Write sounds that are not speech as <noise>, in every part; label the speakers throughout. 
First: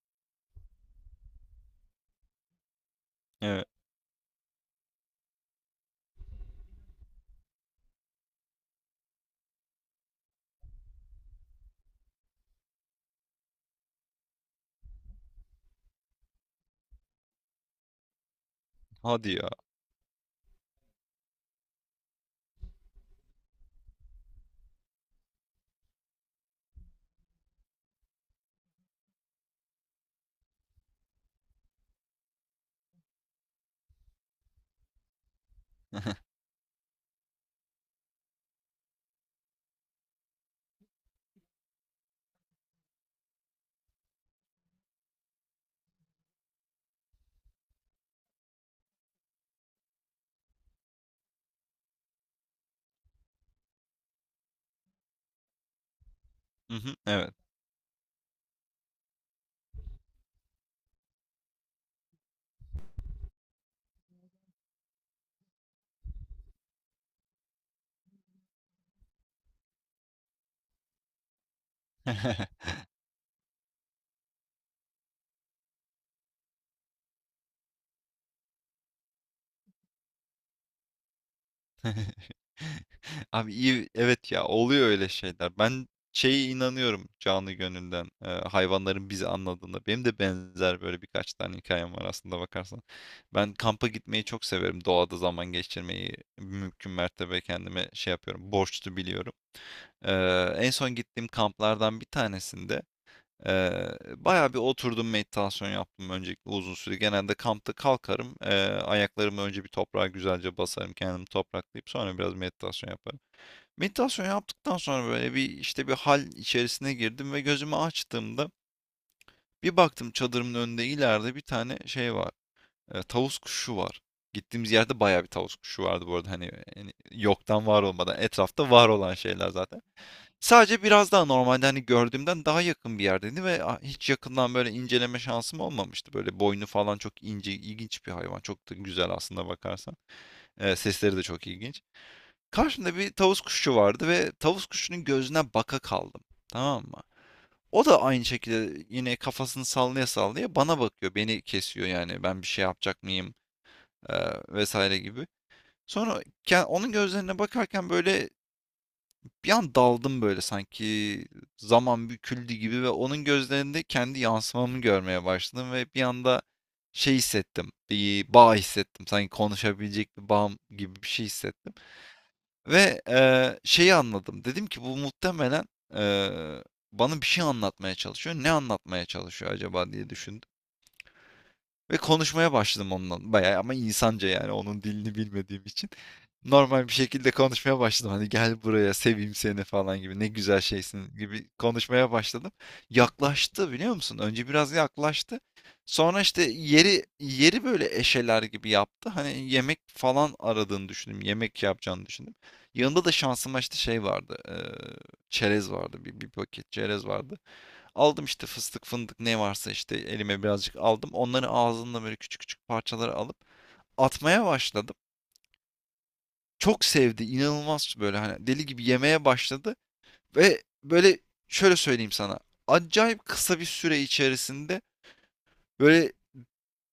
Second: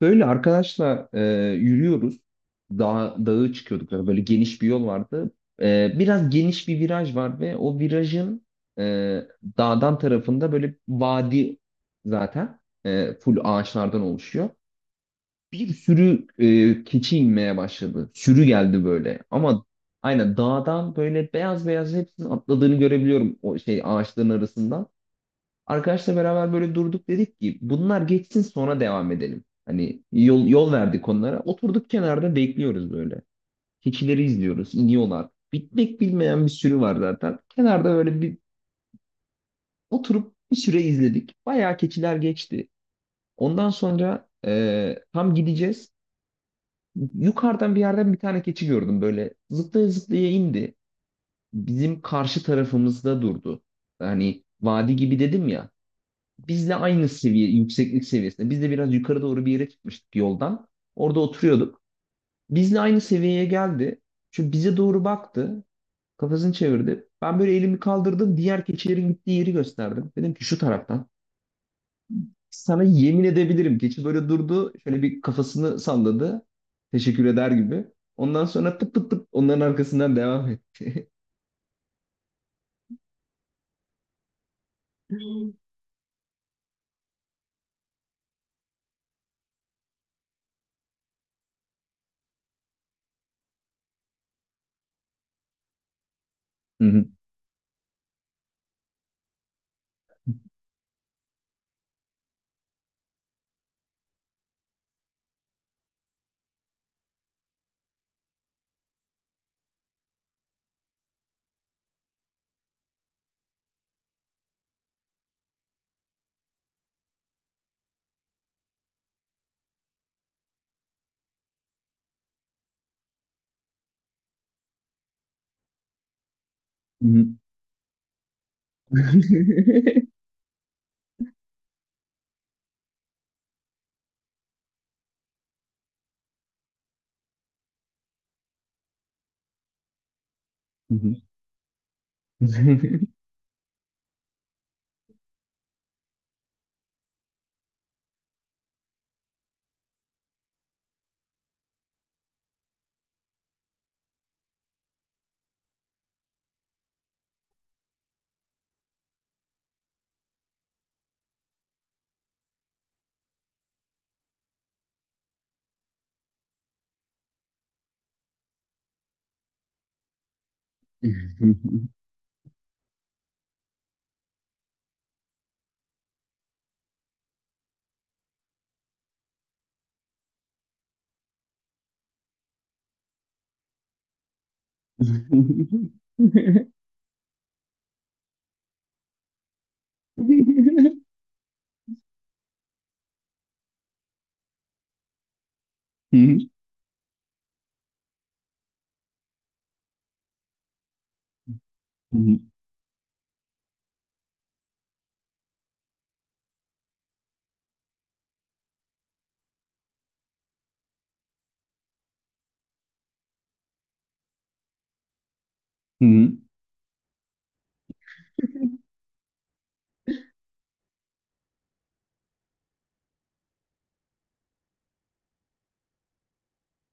Speaker 1: Böyle arkadaşla yürüyoruz. Dağ, dağa dağı
Speaker 2: Evet.
Speaker 1: çıkıyorduk. Yani böyle geniş bir yol vardı. Biraz geniş bir viraj var ve o virajın e, dağdan tarafında böyle vadi zaten full ağaçlardan oluşuyor. Bir sürü keçi inmeye başladı. Sürü geldi böyle.
Speaker 2: Hadi ya.
Speaker 1: Ama aynen dağdan böyle beyaz beyaz hepsinin atladığını görebiliyorum o şey ağaçların arasından. Arkadaşla beraber böyle durduk, dedik ki bunlar geçsin sonra devam edelim. Hani yol verdik onlara. Oturduk kenarda, bekliyoruz böyle. Keçileri izliyoruz, iniyorlar. Bitmek
Speaker 2: <laughs>
Speaker 1: bilmeyen bir sürü var zaten. Kenarda böyle bir oturup bir süre izledik. Bayağı keçiler geçti. Ondan sonra tam gideceğiz. Yukarıdan bir yerden bir tane keçi gördüm böyle. Zıplaya zıplaya indi. Bizim karşı tarafımızda durdu. Hani vadi gibi dedim ya.
Speaker 2: Hı
Speaker 1: Bizle
Speaker 2: hı,
Speaker 1: aynı
Speaker 2: evet.
Speaker 1: seviye, yükseklik seviyesinde. Biz de biraz yukarı doğru bir yere çıkmıştık yoldan. Orada oturuyorduk. Bizle aynı seviyeye geldi. Çünkü bize doğru baktı. Kafasını çevirdi. Ben böyle elimi kaldırdım. Diğer keçilerin gittiği yeri gösterdim. Dedim ki şu taraftan.
Speaker 2: <laughs>
Speaker 1: Sana yemin edebilirim. Keçi böyle durdu. Şöyle bir kafasını salladı. Teşekkür eder gibi. Ondan sonra tıp tıp tıp onların arkasından devam etti.
Speaker 2: Abi iyi, evet ya, oluyor öyle
Speaker 1: <laughs>
Speaker 2: şeyler. Ben şeye inanıyorum canı gönülden, hayvanların bizi anladığında. Benim de benzer böyle birkaç tane hikayem var aslında bakarsan. Ben kampa gitmeyi çok severim. Doğada zaman geçirmeyi
Speaker 1: Hı
Speaker 2: mümkün
Speaker 1: hı.
Speaker 2: mertebe kendime şey yapıyorum. Borçlu biliyorum. Ee, En son gittiğim kamplardan bir tanesinde Eee bayağı bir oturdum, meditasyon yaptım öncelikle uzun süre. Genelde kampta kalkarım. Ayaklarımı önce bir toprağa güzelce basarım. Kendimi topraklayıp sonra biraz meditasyon yaparım. Meditasyon yaptıktan sonra böyle bir işte bir hal içerisine girdim ve gözümü açtığımda bir baktım, çadırımın önünde ileride bir tane şey var. Tavus kuşu var. Gittiğimiz yerde bayağı bir tavus kuşu vardı bu arada. Hani, hani
Speaker 1: Hı hı.
Speaker 2: yoktan var olmadan etrafta var olan
Speaker 1: <laughs>
Speaker 2: şeyler zaten. Sadece biraz daha normalde, hani, gördüğümden daha yakın bir yerdeydi ve a hiç yakından, böyle, inceleme şansım olmamıştı. Böyle, boynu falan çok ince, ilginç bir hayvan. Çok da güzel aslında bakarsan. Sesleri de çok ilginç. Karşımda bir tavus kuşu vardı ve tavus kuşunun gözüne baka kaldım, tamam mı? O da aynı şekilde yine kafasını sallaya sallaya bana bakıyor, beni kesiyor, yani ben bir şey yapacak mıyım, vs. gibi. Sonra onun gözlerine bakarken, böyle, bir an daldım, böyle sanki zaman büküldü gibi ve onun gözlerinde kendi yansımamı görmeye başladım ve bir anda şey hissettim. Bir bağ hissettim. Sanki konuşabilecek bir bağım gibi bir
Speaker 1: Hı
Speaker 2: şey hissettim. Ve şeyi anladım. Dedim ki bu muhtemelen eee, bana bir şey anlatmaya çalışıyor. Ne anlatmaya çalışıyor acaba diye düşündüm. Ve konuşmaya başladım ondan bayağı, ama insanca yani, onun dilini bilmediğim için.
Speaker 1: hı. <laughs>
Speaker 2: Normal bir şekilde konuşmaya başladım. Hani gel buraya seveyim seni falan gibi, ne güzel
Speaker 1: Hı
Speaker 2: şeysin gibi konuşmaya başladım. Yaklaştı biliyor musun? Önce biraz yaklaştı.
Speaker 1: hı.
Speaker 2: Sonra
Speaker 1: Hı
Speaker 2: işte yeri yeri böyle eşeler gibi yaptı. Hani yemek falan aradığını düşündüm. Yemek yapacağını düşündüm.
Speaker 1: hı.
Speaker 2: Yanında da şansıma işte şey vardı. Çerez vardı. Bir paket çerez vardı. Aldım işte fıstık fındık ne varsa işte elime birazcık aldım. Onları ağzımla böyle küçük küçük parçalara alıp atmaya başladım.
Speaker 1: Hı hı.
Speaker 2: Çok sevdi. İnanılmaz böyle, hani deli gibi yemeye başladı. Ve böyle şöyle söyleyeyim sana. Acayip kısa bir süre içerisinde böyle,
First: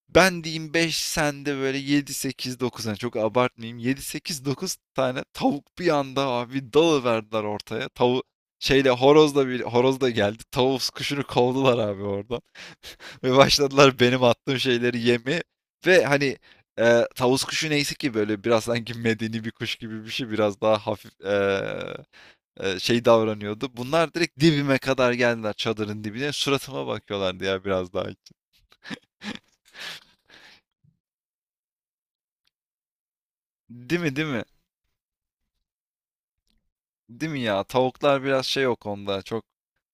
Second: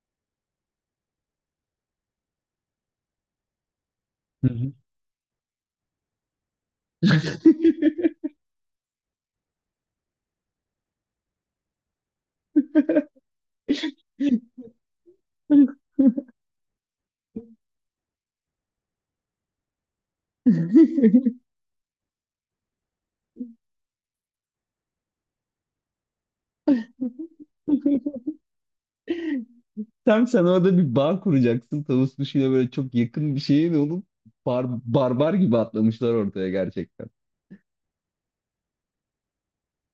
Speaker 2: ben diyeyim 5 sende böyle 7 8 dokuz, hani çok abartmayayım, 7 sekiz
Speaker 1: Hı
Speaker 2: 9 tane tavuk bir anda abi dalıverdiler ortaya. Şeyle horozla, bir horoz da geldi. Tavus kuşunu kovdular abi orada. Ve başladılar benim attığım şeyleri yeme. Ve hani, tavus kuşu neyse ki böyle biraz sanki medeni bir kuş gibi bir şey, biraz daha hafif,
Speaker 1: hı.
Speaker 2: şey davranıyordu. Bunlar direkt dibime kadar geldiler, çadırın dibine. Suratıma bakıyorlardı ya biraz daha.
Speaker 1: Tam sen orada bir bağ kuracaksın tavus kuşuyla böyle çok yakın bir şeyin
Speaker 2: Değil
Speaker 1: olup
Speaker 2: mi, değil mi?
Speaker 1: bar- barbar gibi atlamışlar ortaya gerçekten.
Speaker 2: Değil mi ya? Tavuklar biraz şey o konuda, çok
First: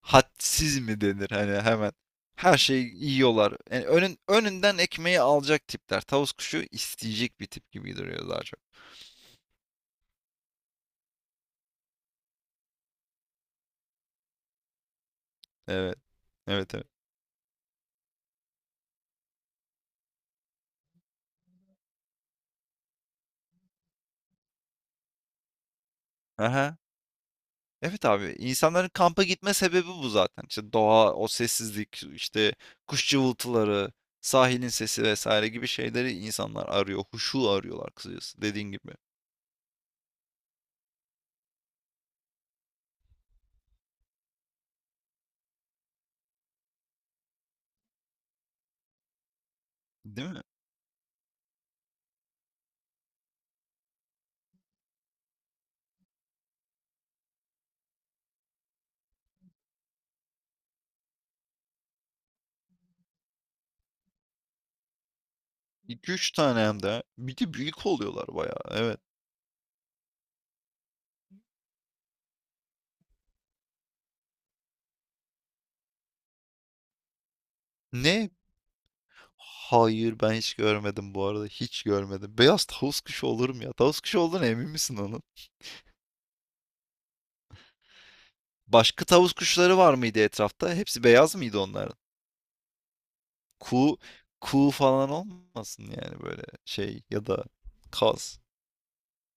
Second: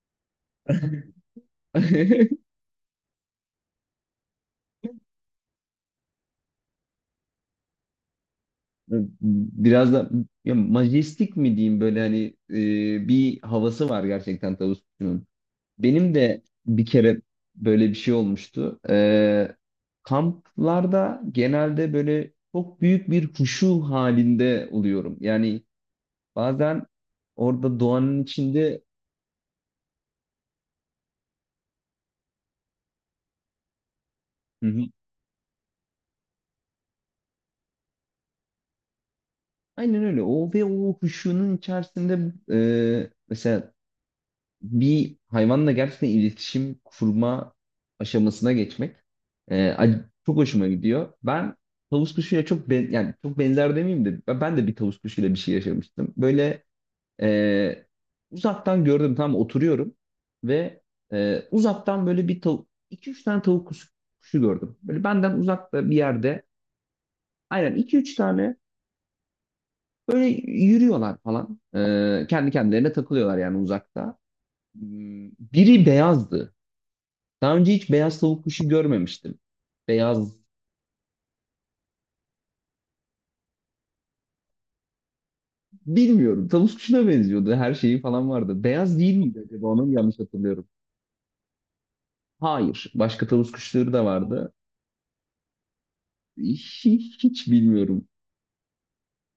Speaker 2: hadsiz mi denir hani, hemen.
Speaker 1: <laughs>
Speaker 2: Her şeyi yiyorlar. Yani önünden ekmeği alacak tipler. Tavus kuşu isteyecek bir tip gibi duruyor daha çok.
Speaker 1: Biraz da ya majestik mi diyeyim, böyle hani bir havası var gerçekten tavus kuşunun.
Speaker 2: Evet.
Speaker 1: Benim de
Speaker 2: Evet,
Speaker 1: bir
Speaker 2: evet.
Speaker 1: kere böyle bir şey olmuştu. Kamplarda genelde böyle çok büyük bir huşu halinde oluyorum. Yani
Speaker 2: Aha.
Speaker 1: bazen orada
Speaker 2: Evet
Speaker 1: doğanın
Speaker 2: abi,
Speaker 1: içinde.
Speaker 2: insanların kampa gitme sebebi bu zaten. İşte doğa, o sessizlik, işte kuş cıvıltıları,
Speaker 1: Hı
Speaker 2: sahilin
Speaker 1: hı.
Speaker 2: sesi vesaire gibi şeyleri insanlar arıyor. Huşu arıyorlar kısacası, dediğin gibi.
Speaker 1: Aynen öyle. O ve o huşunun içerisinde mesela bir hayvanla gerçekten iletişim kurma aşamasına geçmek
Speaker 2: Değil
Speaker 1: çok
Speaker 2: mi?
Speaker 1: hoşuma gidiyor. Ben tavus kuşuyla çok ben, Yani çok benzer demeyeyim de ben de bir tavus kuşuyla bir şey yaşamıştım. Böyle Ee, uzaktan gördüm, tam oturuyorum ve uzaktan böyle 2-3 tane tavuk kuşu, gördüm. Böyle benden uzakta bir
Speaker 2: 2 üç
Speaker 1: yerde
Speaker 2: tane hem de. Bir de
Speaker 1: aynen
Speaker 2: büyük
Speaker 1: iki üç
Speaker 2: oluyorlar
Speaker 1: tane
Speaker 2: bayağı. Evet.
Speaker 1: böyle yürüyorlar falan. Kendi kendilerine takılıyorlar yani uzakta. Biri beyazdı. Daha önce hiç beyaz
Speaker 2: Ne?
Speaker 1: tavuk kuşu görmemiştim.
Speaker 2: Hayır ben
Speaker 1: Beyaz
Speaker 2: hiç görmedim bu arada. Hiç görmedim. Beyaz tavus kuşu olur mu ya? Tavus kuşu olduğuna emin misin onun?
Speaker 1: bilmiyorum, tavuk kuşuna benziyordu, her şeyi falan vardı. Beyaz
Speaker 2: Başka
Speaker 1: değil
Speaker 2: tavus
Speaker 1: miydi acaba,
Speaker 2: kuşları
Speaker 1: onu mu
Speaker 2: var
Speaker 1: yanlış
Speaker 2: mıydı
Speaker 1: hatırlıyorum?
Speaker 2: etrafta? Hepsi beyaz mıydı onlar?
Speaker 1: Hayır, başka tavuk kuşları
Speaker 2: Ku,
Speaker 1: da vardı.
Speaker 2: ku falan olmasın yani, böyle
Speaker 1: Hiç,
Speaker 2: şey, ya da
Speaker 1: hiç bilmiyorum.
Speaker 2: kaz.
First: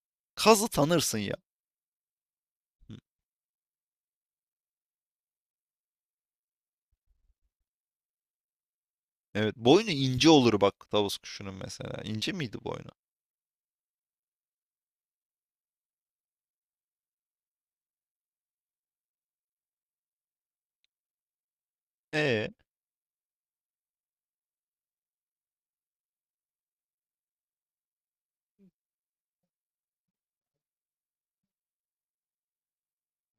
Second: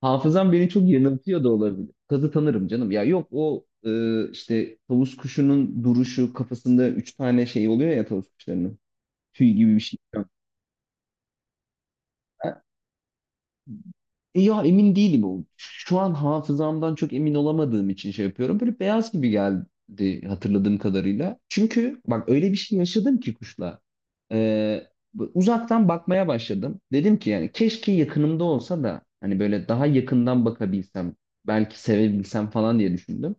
Speaker 1: Hafızam beni
Speaker 2: Kazı
Speaker 1: çok
Speaker 2: tanırsın ya.
Speaker 1: yanıltıyor da olabilir. Kazı tanırım canım.
Speaker 2: Hı.
Speaker 1: Ya yok, o işte tavus kuşunun duruşu, kafasında üç tane şey oluyor ya tavus kuşlarının. Tüy
Speaker 2: Evet,
Speaker 1: gibi bir
Speaker 2: boynu
Speaker 1: şey.
Speaker 2: ince olur bak tavus kuşunun mesela. İnce miydi boynu?
Speaker 1: E ya emin değilim. O, şu an hafızamdan çok emin olamadığım için şey yapıyorum. Böyle beyaz gibi geldi hatırladığım kadarıyla. Çünkü bak öyle
Speaker 2: E,
Speaker 1: bir şey yaşadım ki kuşla. Ee, Uzaktan bakmaya başladım. Dedim ki yani keşke yakınımda olsa da hani böyle daha yakından bakabilsem, belki sevebilsem falan diye düşündüm.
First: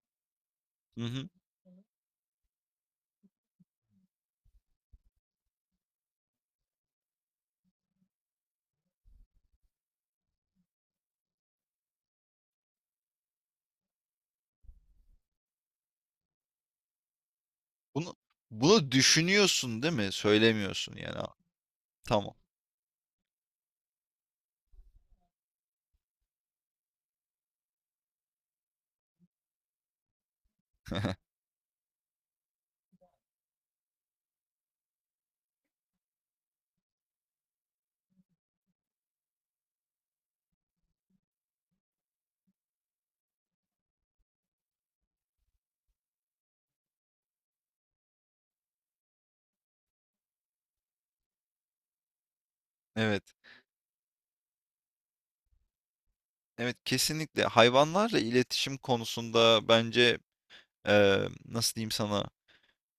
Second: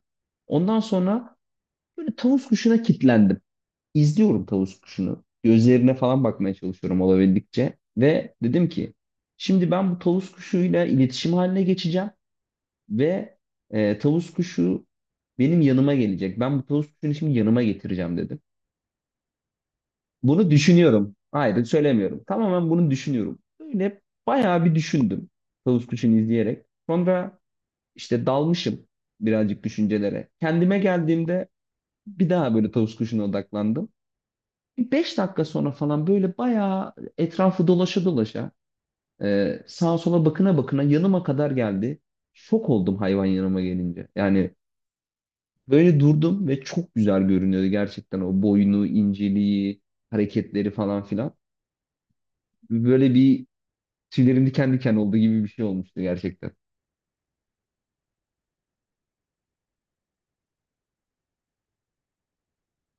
Speaker 1: Ondan
Speaker 2: hı hı.
Speaker 1: sonra böyle tavus kuşuna kitlendim, izliyorum tavus kuşunu. Gözlerine falan bakmaya çalışıyorum olabildikçe. Ve dedim ki şimdi ben bu tavus kuşuyla iletişim haline geçeceğim ve tavus kuşu benim yanıma gelecek. Ben bu tavus kuşunu şimdi yanıma
Speaker 2: Bunu
Speaker 1: getireceğim dedim.
Speaker 2: bunu düşünüyorsun değil mi?
Speaker 1: Bunu
Speaker 2: Söylemiyorsun
Speaker 1: düşünüyorum.
Speaker 2: yani. Aa,
Speaker 1: Hayır, söylemiyorum.
Speaker 2: tamam.
Speaker 1: Tamamen bunu düşünüyorum. Böyle bayağı bir düşündüm tavus kuşunu izleyerek. Sonra işte dalmışım birazcık düşüncelere. Kendime geldiğimde bir daha böyle tavus kuşuna odaklandım. Bir 5 dakika sonra falan böyle bayağı etrafı dolaşa dolaşa sağa sola bakına bakına yanıma kadar geldi. Şok oldum hayvan yanıma gelince. Yani böyle durdum ve çok güzel görünüyordu gerçekten, o boynu, inceliği, hareketleri falan filan. Böyle
Speaker 2: Evet.
Speaker 1: bir tüylerim diken diken olduğu gibi bir şey olmuştu gerçekten.
Speaker 2: Evet, kesinlikle hayvanlarla iletişim konusunda bence nasıl diyeyim sana,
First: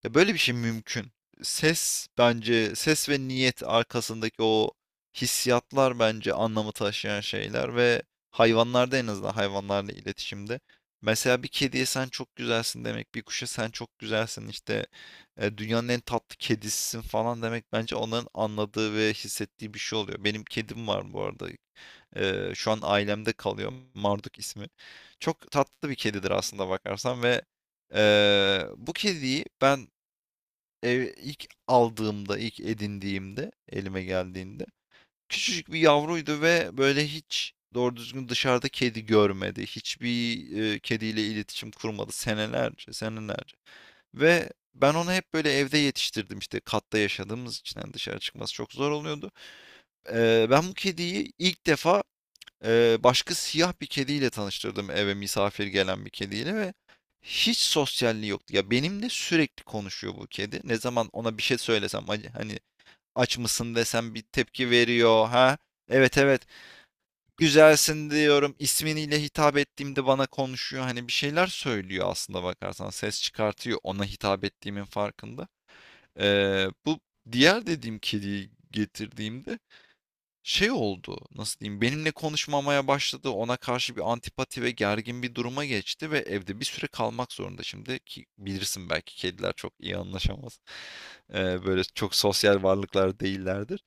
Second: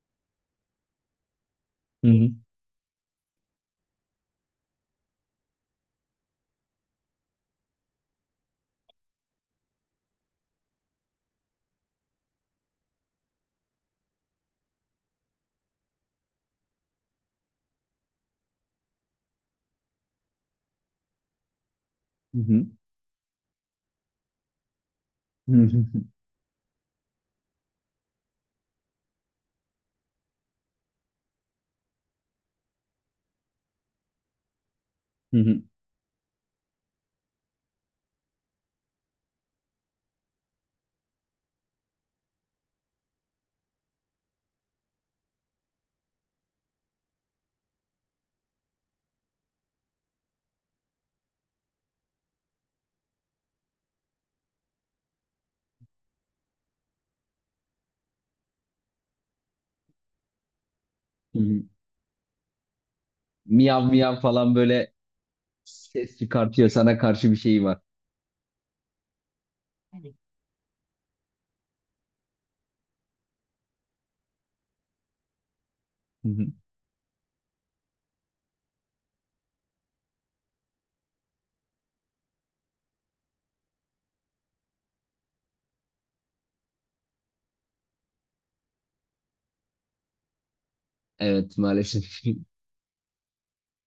Speaker 2: ya böyle bir şey mümkün. Ses
Speaker 1: Hı hı.
Speaker 2: bence, ses ve niyet arkasındaki o hissiyatlar bence anlamı taşıyan şeyler ve hayvanlarda, en azından hayvanlarla iletişimde. Mesela bir kediye sen çok güzelsin demek, bir kuşa sen çok güzelsin işte, dünyanın en tatlı kedisisin falan demek, bence onların anladığı ve hissettiği bir şey oluyor. Benim kedim var bu arada.
Speaker 1: Hı hı.
Speaker 2: Şu an ailemde kalıyor. Marduk ismi. Çok
Speaker 1: Hı hı.
Speaker 2: tatlı bir kedidir aslında bakarsan ve bu kediyi ben ev ilk aldığımda, ilk edindiğimde, elime geldiğinde
Speaker 1: Hı hı.
Speaker 2: küçücük bir yavruydu ve böyle hiç doğru düzgün dışarıda kedi görmedi. Hiçbir kediyle iletişim kurmadı senelerce, senelerce. Ve ben onu hep böyle evde yetiştirdim, işte katta yaşadığımız için yani dışarı çıkması çok zor oluyordu. Ben bu kediyi ilk defa başka siyah bir kediyle tanıştırdım, eve misafir gelen bir kediyle, ve hiç sosyalliği yoktu. Ya benimle sürekli konuşuyor bu kedi. Ne zaman
Speaker 1: Hı
Speaker 2: ona bir şey
Speaker 1: hı.
Speaker 2: söylesem, hani hani aç mısın
Speaker 1: Miyav
Speaker 2: desem
Speaker 1: miyav
Speaker 2: bir
Speaker 1: falan
Speaker 2: tepki
Speaker 1: böyle
Speaker 2: veriyor. Ha?
Speaker 1: ses
Speaker 2: Evet evet,
Speaker 1: çıkartıyor, sana karşı bir şey var.
Speaker 2: güzelsin diyorum. İsminiyle hitap ettiğimde bana konuşuyor. Hani bir şeyler söylüyor aslında bakarsan. Ses çıkartıyor, ona hitap ettiğimin farkında.
Speaker 1: Hı hı.
Speaker 2: Bu diğer dediğim kediyi getirdiğimde şey oldu, nasıl diyeyim, benimle konuşmamaya başladı, ona karşı bir antipati ve gergin bir duruma geçti ve evde bir süre kalmak zorunda. Şimdi ki bilirsin belki, kediler çok iyi anlaşamaz.
Speaker 1: Evet,
Speaker 2: Böyle
Speaker 1: maalesef.
Speaker 2: çok
Speaker 1: <laughs>
Speaker 2: sosyal varlıklar değillerdir.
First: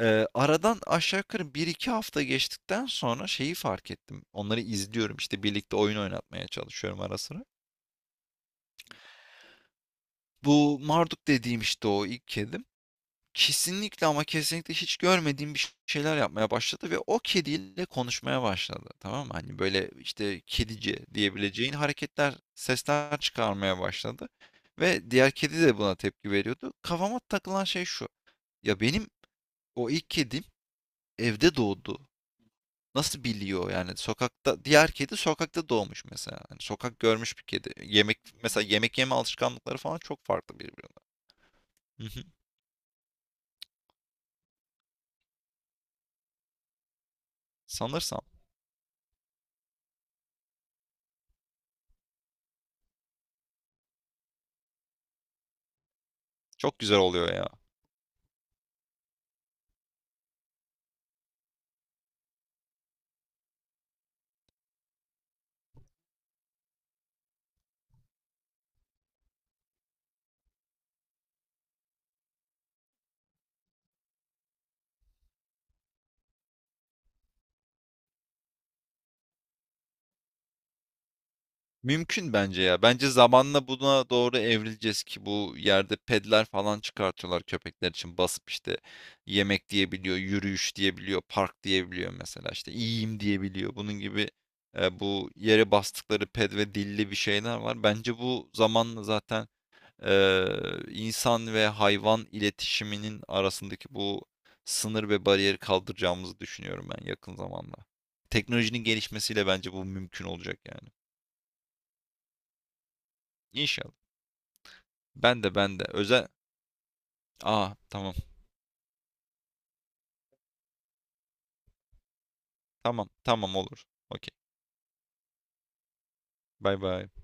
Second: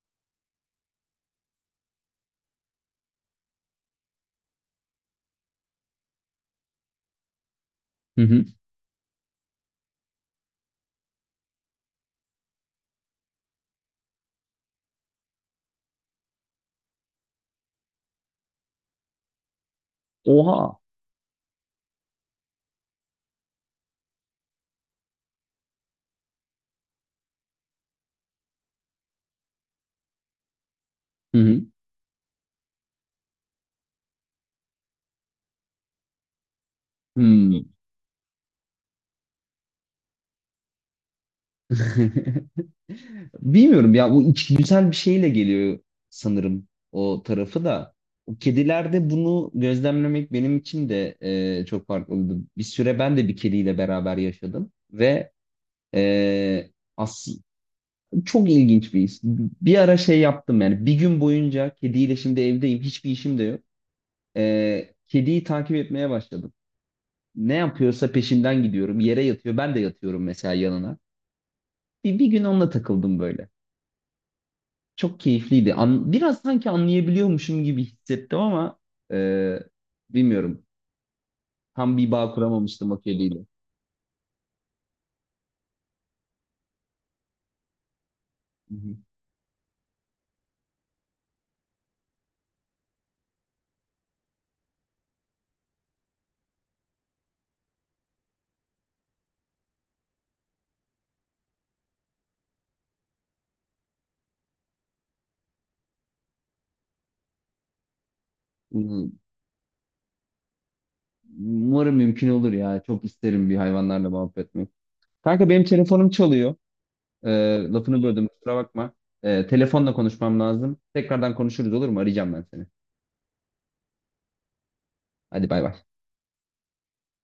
Speaker 2: Aradan aşağı yukarı bir iki hafta geçtikten sonra şeyi fark ettim, onları izliyorum işte birlikte, oyun oynatmaya çalışıyorum ara sıra.
Speaker 1: Hı hı.
Speaker 2: Bu Marduk dediğim işte o ilk kedim. Kesinlikle ama kesinlikle hiç görmediğim bir şeyler yapmaya başladı ve o kediyle konuşmaya başladı. Tamam mı? Hani, böyle, işte
Speaker 1: Oha.
Speaker 2: kedice diyebileceğin hareketler, sesler çıkarmaya başladı ve diğer kedi de buna tepki veriyordu. Kafama takılan şey şu: ya, benim o ilk kedim
Speaker 1: Hı
Speaker 2: evde
Speaker 1: hı.
Speaker 2: doğdu. Nasıl biliyor? Yani sokakta, diğer kedi sokakta doğmuş mesela. Hani sokak görmüş bir
Speaker 1: Hmm.
Speaker 2: kedi. Yemek mesela, yemek yeme alışkanlıkları falan çok farklı birbirinden. Hı hı.
Speaker 1: <laughs> Bilmiyorum ya, bu içgüdüsel bir şeyle geliyor sanırım o tarafı da.
Speaker 2: Sanırsam.
Speaker 1: O kedilerde bunu gözlemlemek benim için de çok farklıydı. Bir süre ben de bir kediyle beraber yaşadım ve e,
Speaker 2: Çok güzel oluyor
Speaker 1: aslında
Speaker 2: ya.
Speaker 1: çok ilginç bir his. Bir ara şey yaptım yani, bir gün boyunca kediyle, şimdi evdeyim hiçbir işim de yok. Kediyi takip etmeye başladım. Ne yapıyorsa peşinden gidiyorum. Yere yatıyor, ben de yatıyorum mesela yanına. Bir gün onunla takıldım böyle. Çok keyifliydi. Biraz sanki anlayabiliyormuşum gibi hissettim ama e, bilmiyorum. Tam bir bağ
Speaker 2: Mümkün bence ya.
Speaker 1: kuramamıştım o
Speaker 2: Bence
Speaker 1: kediyle.
Speaker 2: zamanla buna doğru evrileceğiz, ki bu yerde pedler falan çıkartıyorlar köpekler için, basıp
Speaker 1: Hı
Speaker 2: işte
Speaker 1: hı.
Speaker 2: yemek diyebiliyor, yürüyüş diyebiliyor, park diyebiliyor mesela, işte iyiyim diyebiliyor. Bunun gibi bu yere bastıkları ped ve dilli bir şeyler var. Bence bu zamanla zaten e, insan ve hayvan iletişiminin arasındaki bu sınır ve bariyeri kaldıracağımızı düşünüyorum ben, yakın zamanda. Teknolojinin
Speaker 1: Um-
Speaker 2: gelişmesiyle bence bu mümkün olacak yani.
Speaker 1: Umarım mümkün olur ya. Çok isterim bir
Speaker 2: İnşallah.
Speaker 1: hayvanlarla muhabbet etmek.
Speaker 2: Ben
Speaker 1: Kanka,
Speaker 2: de,
Speaker 1: benim
Speaker 2: ben de.
Speaker 1: telefonum
Speaker 2: Özel.
Speaker 1: çalıyor. E,
Speaker 2: Aa,
Speaker 1: Lafını
Speaker 2: tamam.
Speaker 1: böldüm, kusura bakma. Telefonla konuşmam lazım. Tekrardan konuşuruz, olur mu? Arayacağım ben seni.
Speaker 2: Tamam tamam, olur. Okey.
Speaker 1: Hadi bay bay.
Speaker 2: Bye bye.